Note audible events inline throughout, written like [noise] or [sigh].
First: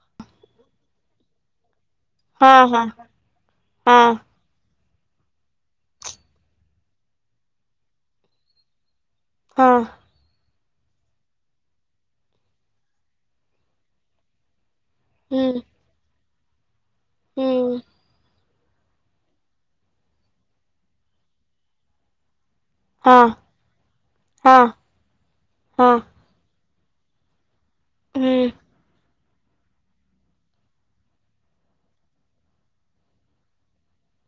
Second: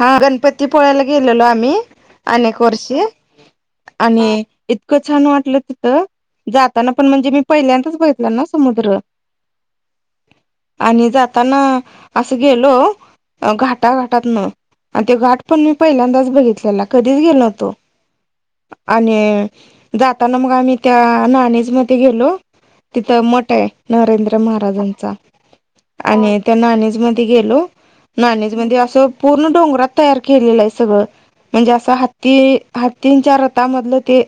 हा गणपती पोळ्याला गेलेलो आम्ही हा अनेक हा वर्षी हा आणि इ छान वाटलं तिथं जाताना पण म्हणजे मी पहिल्यांदच बघितला ना समुद्र. हां. आणि जाताना असं गेलो घाटाघाटात न. आणि तो घाट पण हम्म मी पहिल्यांदाच बघितलेला कधीच गेलो होतो. हम्म आणि जाताना मग आम्ही त्या नाणीज मध्ये गेलो. हा तिथं मठ आहे नरेंद्र हा महाराजांचा हा आणि त्या नाणीज मध्ये गेलो. हम्म नाणीज म्हणजे असं. पूर्ण डोंगरात तयार केलेलं आहे सगळं म्हणजे असं हत्ती तीन चार रथांमधलं ते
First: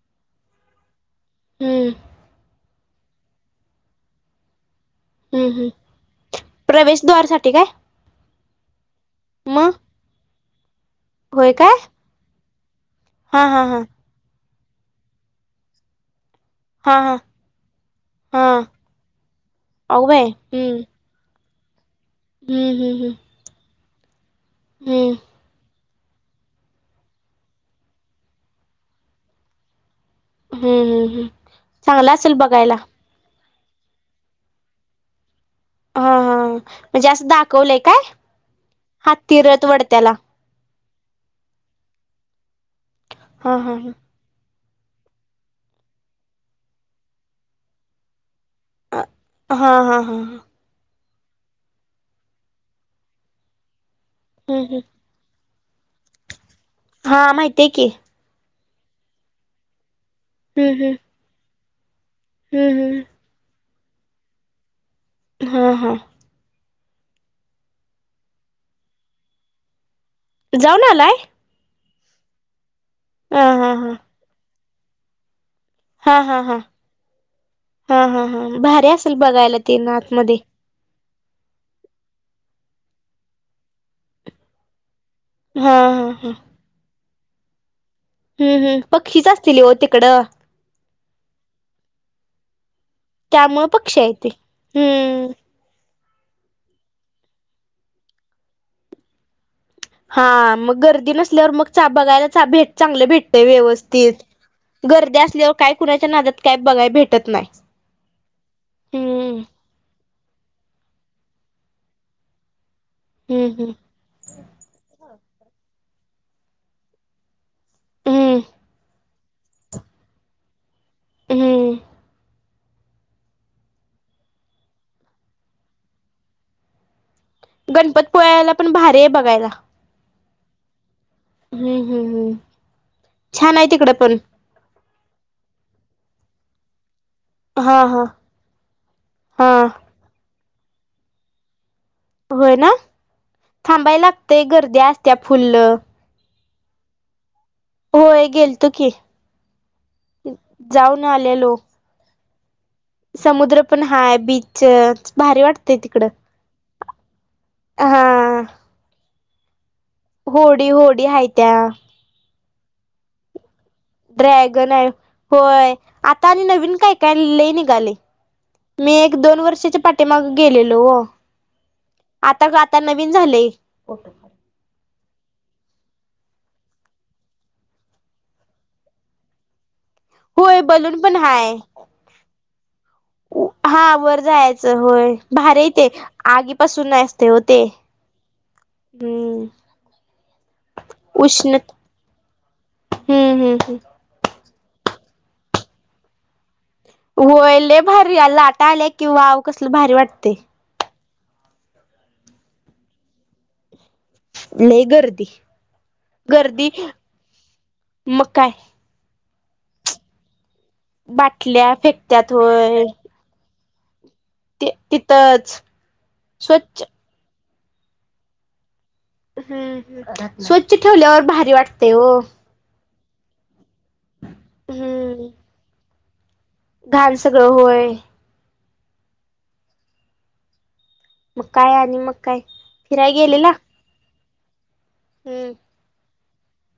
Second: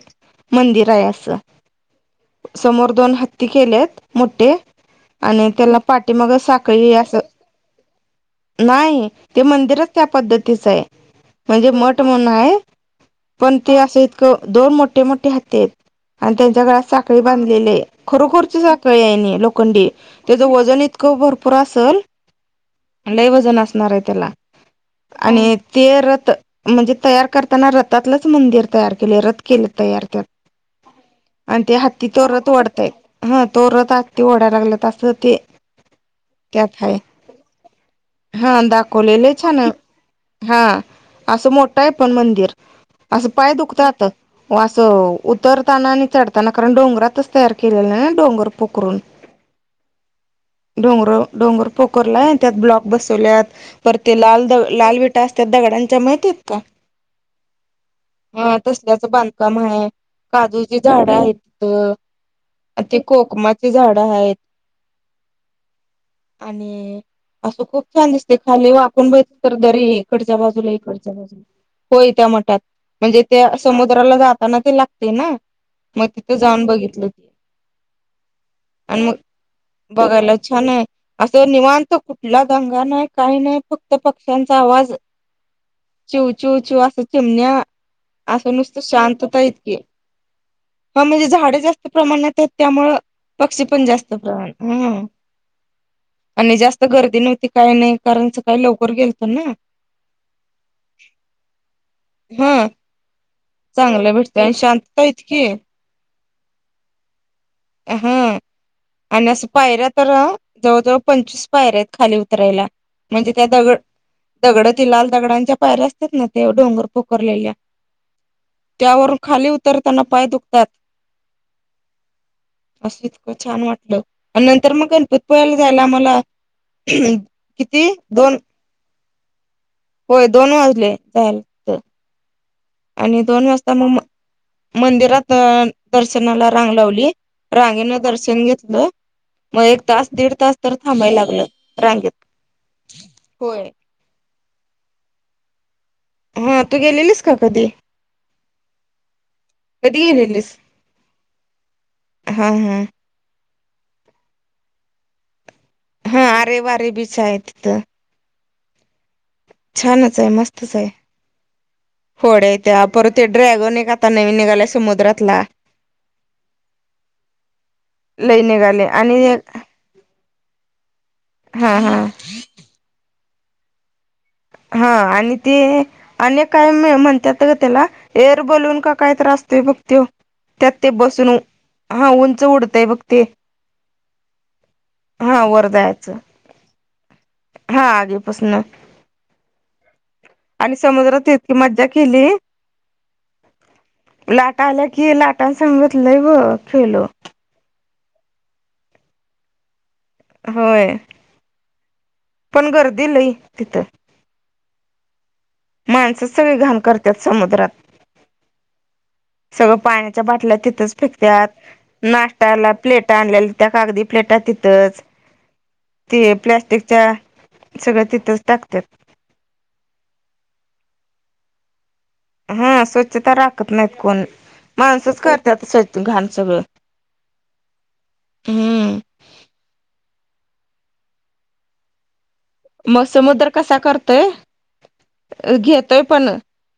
मंदिर आहे असं. हम्म. समोर दोन हत्ती केल्यात मोठे. आणि हम्म हम्म त्याला पाठी मग साखळी असं प्रवेशद्वार साठी काय नाही ते मग मंदिरच त्या पद्धतीचं आहे होय म्हणजे काय मठ म्हणून आहे. हा पण हा ते हा असं इतकं दोन मोठे मोठे हत्ती आहेत. आणि त्यांच्या गळ्यात हा हा साखळी बांधलेली आहे हा खरोखरची साखळी आहे लोखंडी अगो बाई त्याचं हम्म वजन इत भरपूर असल. हम्म हम् हम्. वजण असणार आहे त्याला हम्म. आणि ते रथ म्हणजे तयार करताना रत रतातलंच मंदिर तयार केले रद केले तयार त्या हम्म हम्म हम्म आणि ते हत्ती चांगला तो असेल रत बघायला ओढतायत. हा तोरत आ ते ओढाला लागलं तसं ते हा हा त्यातय म्हणजे असं दाखवलंय काय हा दाखवलेले हत्ती छान. रथ वडत्याला हा असं मोठं आहे पण मंदिर असं पाय हा हा दुखतं आता व असं उतरताना आणि चढताना कारण डोंगरातच तयार केलेला नाही ना डोंगर पोखरून हा हा हा हा हम्म डोंगर डोंगर पोखरला त्यात ब्लॉक बसवल्यात पर ते लाल हम्म लाल वि असतात दगडांच्या माहतीत का? हा माहितीय की ह तसल्याच बांधकाम आहे हम्म काजूची हम्म झाड आहेत तिथं ते हम्म कोकमाचे झाड आहेत. हा हा. आणि असं खूप छान दिसते खाली वापून बघीतल तर दरी. इकडच्या बाजूला जाऊन इकडच्या आलाय बाजूला होय त्या मठात म्हणजे हा त्या हा हा समुद्राला जाताना ते लाग ते ना मग हा तिथं हा हा जाऊन बघितलं ते. हा हा हा भारी आणि मग असेल बघायला तेन बघायला आतमध्ये छान आहे. असं निवांतो कुठला दंगा नाही काही नाही फक्त पक्ष्यांचा आवाज हा हा हा. अस चिमण्या असं हम्म नुसत हम्म पक्षीच शांतता असतील हो इतके तिकडं ह म्हणजे झाडे जास्त प्रमाणात आहेत त्यामु पक्षी त्यामुळं पण आहे जास्त ते प्रमाण ह. हम्म आणि जास्त गर्दी नव्हती काही नाही कारणच काही लवकर गेल तर ना. हा मग गर्दी नसल्यावर मग हा बघायला हा भेट चांगले भेट चांगलं व्यवस्थित भेटत आणि शांतता गर्दी इतकी असल्यावर काय कुणाच्या नादात काय बघाय भेटत नाही. हा हम्म आणिस पायऱ्या तर जवळजवळ पंचवीस पायऱ्या आहेत खाली उतरायला म्हणजे त्या हम्म हम्म दगड दगड त लाल दगडांच्या पायर असतात ना ते डोंगर पोखरलेल्या हम्म त्यावरून खाली उतरताना पाय दुखतात. हम्म. असं इतकं छान वाटलं आणि नंतर मग गणपतपुया्याला जायला मला गणपत पोळला पण भारी आहे बघायला. होय दोन वाजले जाल हम्म तर हम्म हम्म आणि दोन छान आहे वाजता तिकडं मग म पण मंदिरात दर्शनाला रांग लावली. हा रांगेन हा दर्शन घेतलं हा मग एक तास दीड तास तर थांबायला लागलं रांगेत होय ना होय. थांबायला लागतंय गर्दी असत्या फुल हा तू गेलेलीस का कधी होय गेल तु की कधी गेलेलीस? जाऊन आलेलो. हा हा. समुद्र पण हाय बीच भारी वाटते तिकड हा आरे वारे भीच आहे तथ. हा छानच आहे होडी मस्तच आहे होडी हाय त्या होोड्या त्या परत ड्रॅगन आहे का? ड्रॅगन आहे होय आता आणि नवीन काय काय लले निघाले. लईने ग. मी एक दोन वर्षाच्या पाठीमाग गेलेलो हो. हा हा. आता नवीन झालंय हा आणि ते अ काय म्हणतात त्याला एअर बलून का काय आसतोय बघ त्य होय त्यात ते बलून पण बसून हाय. हा उंच उडतंय बघ ते हा वर जायचं होय हा वर भारी ते जायचं आगीपासून न असते हो ते पसन हो आणि समुद्रात इतकी मज्जा केली. हम्म हम्म हम्म. लाट आल्या कि लाटां सांगितलंय ब खेळलो. होयले भारी लाटा आल्या किं वाव कसल भारी वाट. ते होय पण गर्दी लई तिथं लय गर्दी माणसं सगळे गर्दी घाण करतात समुद्रात मग काय सगळं पाण्याच्या बाटल्या तिथंच फेकत्याात बाटल्या फेकत्यात नाश्त्याला होय प्लेट आणलेल्या त्या कागदी प्लेटा तिथंच ते स्वच्छ प्लॅस्टिकच्या सगळ्या तिथंच टाकतात. हम् स्वच्छ ठेवल्यावर भारी वाटते हो. हा स्वच्छता राखत नाहीत कोण माणसच हम्म करत स्वच्छ घाण सगळं. घाण सगळं होय. हम्म. मग काय आणि मग काय मग फिराय समुद्र गेलेला कसा करतोय हम्म घेतोय पण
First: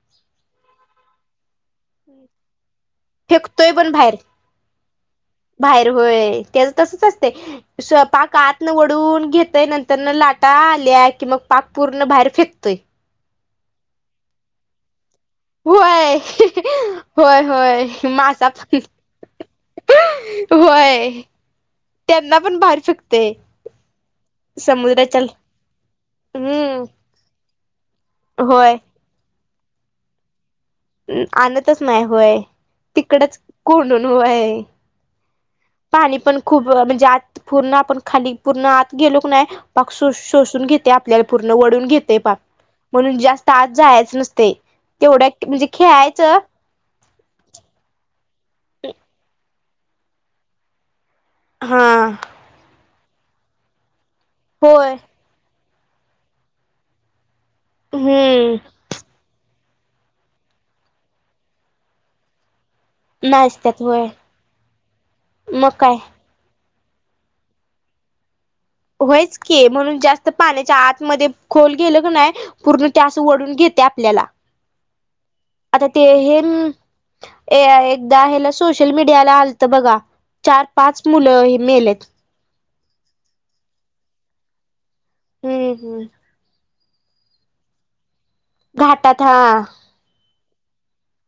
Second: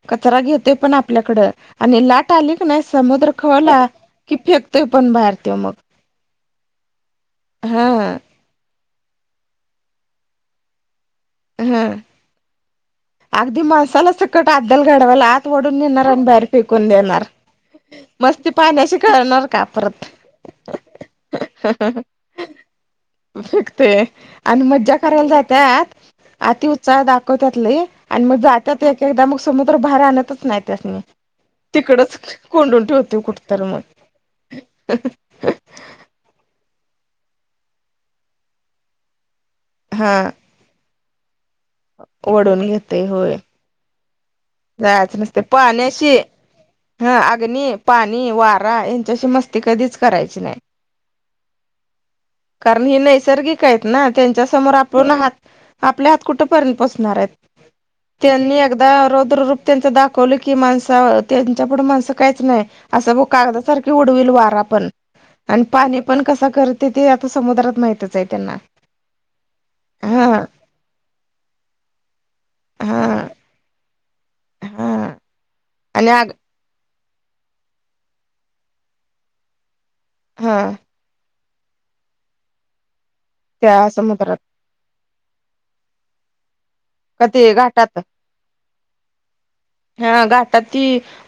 कचरा घेतोय पण आपल्याकड आणि लाट आली नाही समुद्र फेकतोय खवला पण बाहेर की फेकतोय पण बाहेर त मग हा स्वयंपाकात न वडून घेतय नंतर न लाटा आल्या कि मग पाक हा पूर्ण बाहेर फेकतोय. अगदी मसाला चकट आाद्यल घडवल आत ओढून नेणार होय आणि बाहेर फिकून देणार होय होय मस्ती मासा पण पाण्याशी करणार का परत होय त्यांना पण बाहेर फेकतोय फेकते. आणि मज्जा समुद्राच्या करायला जातत हम्म अतिउत्साह दाखवत्यात लई आणि मग होय जातात एकेकदा मग समुद्र बाहेर आणतच नाहीत. त्यास्नी आणतच नाही तिकडच होय कोंडून ठेवतय तिकडच कुठतर कोंडून होय मग पाणी पण खूप म्हणजे आत पूर्ण आपण खाली पूर्ण आत गेलो क नायं हा शोषून घेतय आपल्याला पूर्ण वडून घेते पाक ओढून घेतोय म्हणून होय जास्त आत जायच नसते. जायचं तेवढ्या नसते म्हणजे पाण्याशी खेळायचं हा अग्नी, पाणी, वारा यांच्याशी मस्ती कधीच करायची नाही. हम्म कारण हे नैसर्गिक आहेत ना त्यांच्या समोर होय आपण हात आपले हात कुठेपर्यंत पोचणार आहेत. तेनी हम्म एकदा रोद्र रूप त्यांच दाखवलं की माणसा त्यांच्या पुुढं माणसं काहीच नाही. असं नाचत्यात कागदासारखे होय उडवेल वारा पण आणि मग काय पाणी पण कसा करत ते आता समुद्रात माहितच आहे त्यांना होयच की म्हणून जास्त हा पाण्याच्या आतमध्ये खोल गेलं क नाय पूर्ण हा त्या अस ओढून घेते आपल्याला हा आता ते आणि आग हे एकदा हेला सोशल मीडियाला आलत बघा हा चार पाच मुलं ह मेलेत त्या समुद्रात हम्म हम्म का ते घाटात. घाटत हा हा घाटात ती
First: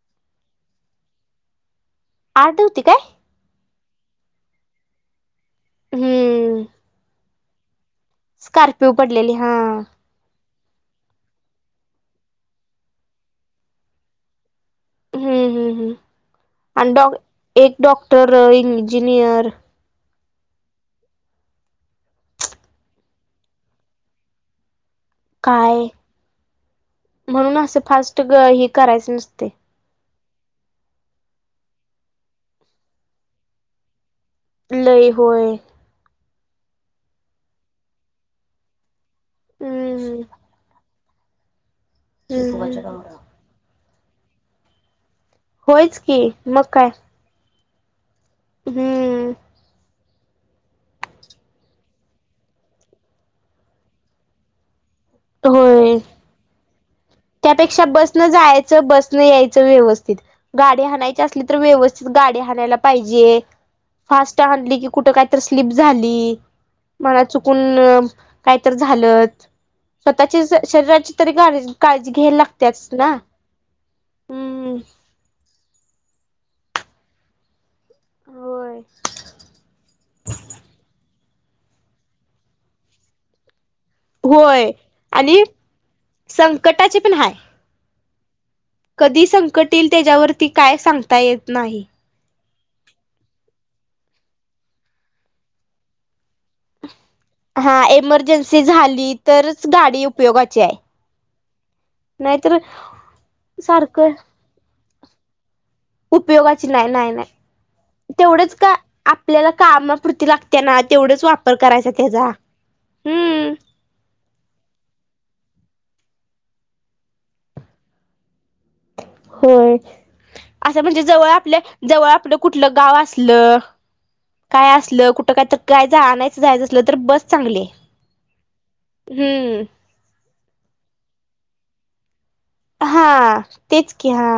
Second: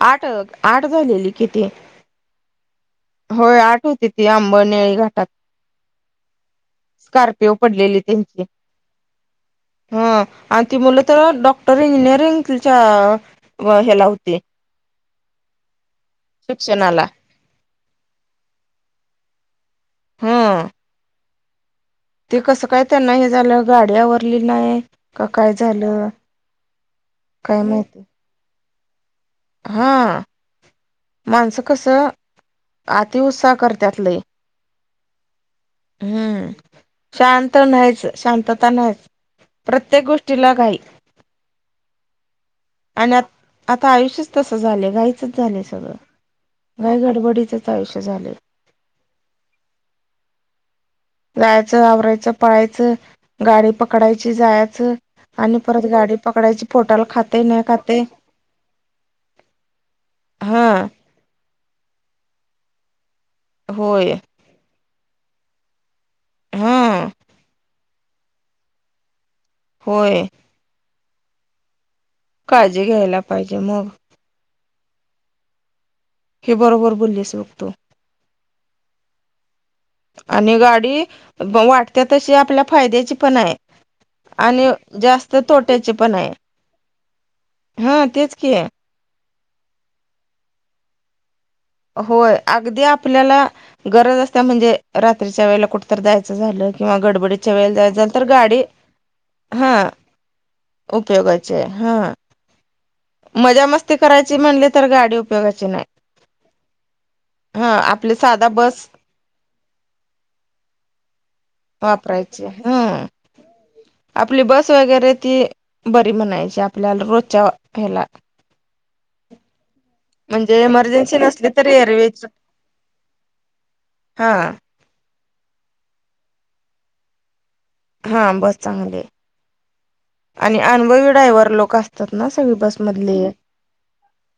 आठ आठ झालेली कि ती? आठ होती काय? होय आठ होती ती आंब नळी घाटात. हम्म. स्कारपिओ पडलेली त्यांची स्कॉर्पिओ पडलेली हा हा. आणि ती मुलं तर डॉक्टर इंजिनिअरिंगच्या ह्याला होती. हम्म हम्म हम्म आणि शिक्षणाला डॉ एक डॉक्टर इंजिनियर हा. ते कसं काय त्यांना हे झालं गाडी आवरली नाही. का काय झालं काय माहिती ह करायच नसतय हा माणसं कस अतिउत्साह करत्यात लय. लई होय. हम्म शांत नाहीच शांतता नाहीच. प्रत्येक हम्म गोष्टीला घाई हम्म आणि आ आता आयुष्यच तस झालंय काय झाले होयच की मग सगळं काय घाई गडबडीचच आयुष्य झाले. हम्म. जायचं आवरायचं पळायचं गाडी पकडायची जायचं. आणि परत होय गाडी पकडायची पोटाल खात. त्यापेक्षा बसन जायचं बस न यायचं व्यवस्थित हा गाडी हानायची असली तर व्यवस्थित गाडी हाणायला पाहिजे. होय. आणली की कुठ कायत स्लीप झाली हा मला चुकून काहीत झालं होय स्वतःची शरीराची तरी गा. घ्या काळजी लागतच ना घ्यायला पाहिजे मग हम्. हे बरोबर बोललेच बघतो. होय. आणि गाडी वाटते तशी आपल्या फायद्याची पण आहे. आणि होय जास्त आणि तोट्याचे पण आहे संकटाचे पण हाय हा तेच कि आहे. कधी संकट येईल त्याच्यावरती काय सांगता येत नाही. होय अगदी आपल्याला गरज असत म्हणजे रात्रीच्या वेला कुठ द्यायचं झालं किंवा गडबडी हा एमर्जन्सी झाली तरच गाडी उपयोगाची आहे. उपयोगाचे हा. नाहीतर मजा मस्ती सारखं करायची म्हणली तर गाडी उपयोगाची नाही. उपयोगाची नाही नाही नाही. हा आपली साधा तेवढच का बस आपल्याला कामापूर्ती लागते ना तेवढाच वापर करायचा त्याचा हम. हम्म आपली बस वगैरे ती बरी म्हणायची आपल्याला रोजच्या ह्याला होय असं म्हणजे एमर्जन्सी जवळ नसली आपल्या तर जवळ एरवेची आपलं कुठलं गाव असलं. हा काय असलं कुठं काय तर काय जायचं जायचं असल तर बस चांगली हा बस चांगली. हम्. आणि अनुभवी ड्रायव्हर लोक असतात ना सगळी बसमधले हा तेच क हा.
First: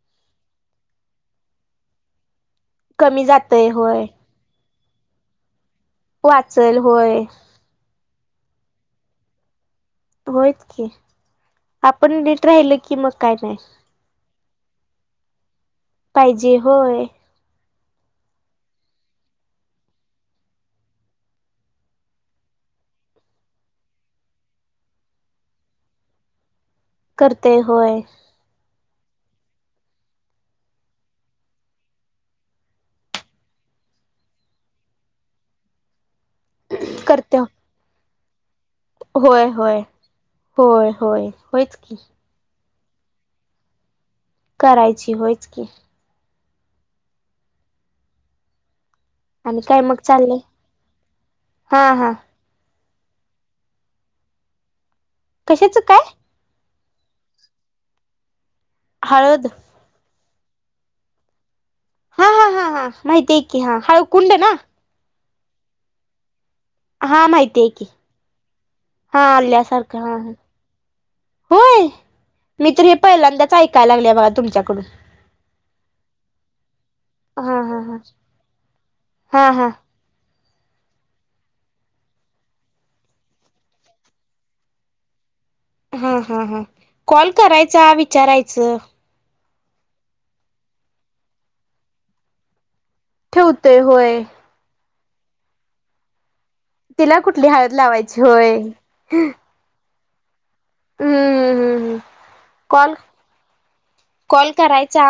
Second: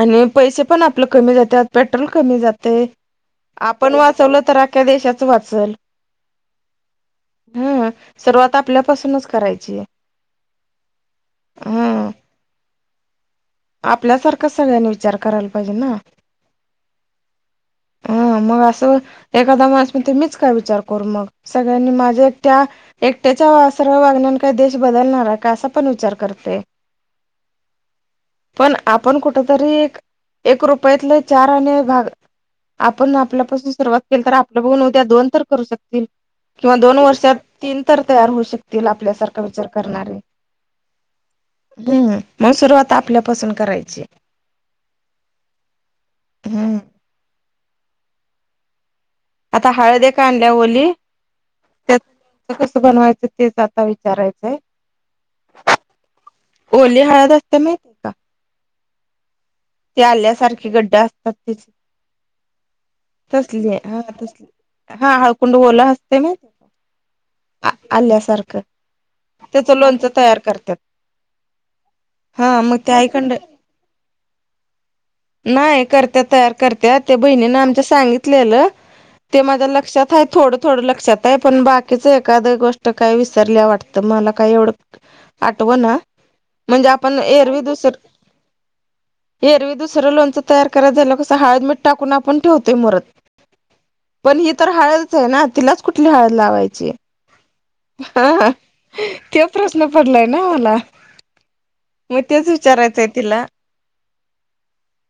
आणि पैसे पण आपले कमी जाते पेट्रोल कमी जाते कमी जातय आपण होय वाचवल तर. काय देशाचं वाचल. वाचेल होय हा सर्वात आपल्यापासूनच करायची आहे होयच की आपण नट राहिल की मग काय नाही आपल्यासारख सगळ्यांनी विचार करायला पाहिजे ना पाहिजे होय [inaudible] हा मग असं एखादा म म ते मीच काय विचार करू मग सगळ्यांनी माझ्या त्या एकट्याच्या सर वागण्या काही देश बदलणार आहे का असा पण विचार करते करते होय पण आपण कुठतरी एक रुपयातले चार आणि भाग आपण आपल्यापासून सुरुवात केली तर आपल्या बघून उद्या दोन तर करू शकतील किंवा दोन वर्षात करते तीन तर तयार होऊ शकत तिला आपल्यासारखा होय विचार होय करणारे होय होय होयच की हम्म मग सुरुवात आपल्यापासून करायची करायची होयच की हा. आणि आता काय मग हळद्या का चाललंय आणल्या ओली हा त्या हा कसं बनवायचं तेच आता विचारायचंय कशाचं काय ओली हळद असता माळतय का हळद ते आल्यासारखे गड्ड असतात त्याचे हा हा हा हां माहिती आहे की हा हळू कुंड ना हा हळकुंड ओला असते ना. हा माहितीय आ की आल्यासारखं हा त्याच आल्यासारखं लोणच हा हा तयार करतात. होय हा मी मग तर ते हे आईकंड पहिल्यांदाच ऐकायला लागले बघा तुमच्याकडून. नाही करत्या तयार करत्या त्या बहिणीन हा हा आमच्या हा सांगितलेलं. ते हा माझ्या हा लक्षात आहे थोडं. थोडं लक्षात आहे पण बाकीच एखाद गोष्ट काय विसरल्या वाटतं मला काय एवढं. आठव ना हा हा हा म्हणजे आपण कॉल एरवी दुसर. करायचा विचारायचं एरवी दुसरं लोणचं तयार कराय झाला कसं हळदमीट टाकून आपण ठेवतोय मुरत. ठेवतेय होय. पण ही तर हळदच आहे ना तिलाच कुठली हळद लावायची. तिला कुठली हळद लावायची ह होय ते. प्रश्न पडलाय ना मला हम्म हम्म हम्म मग तेच कॉल विचारायचंय तिला. कॉल करायचा.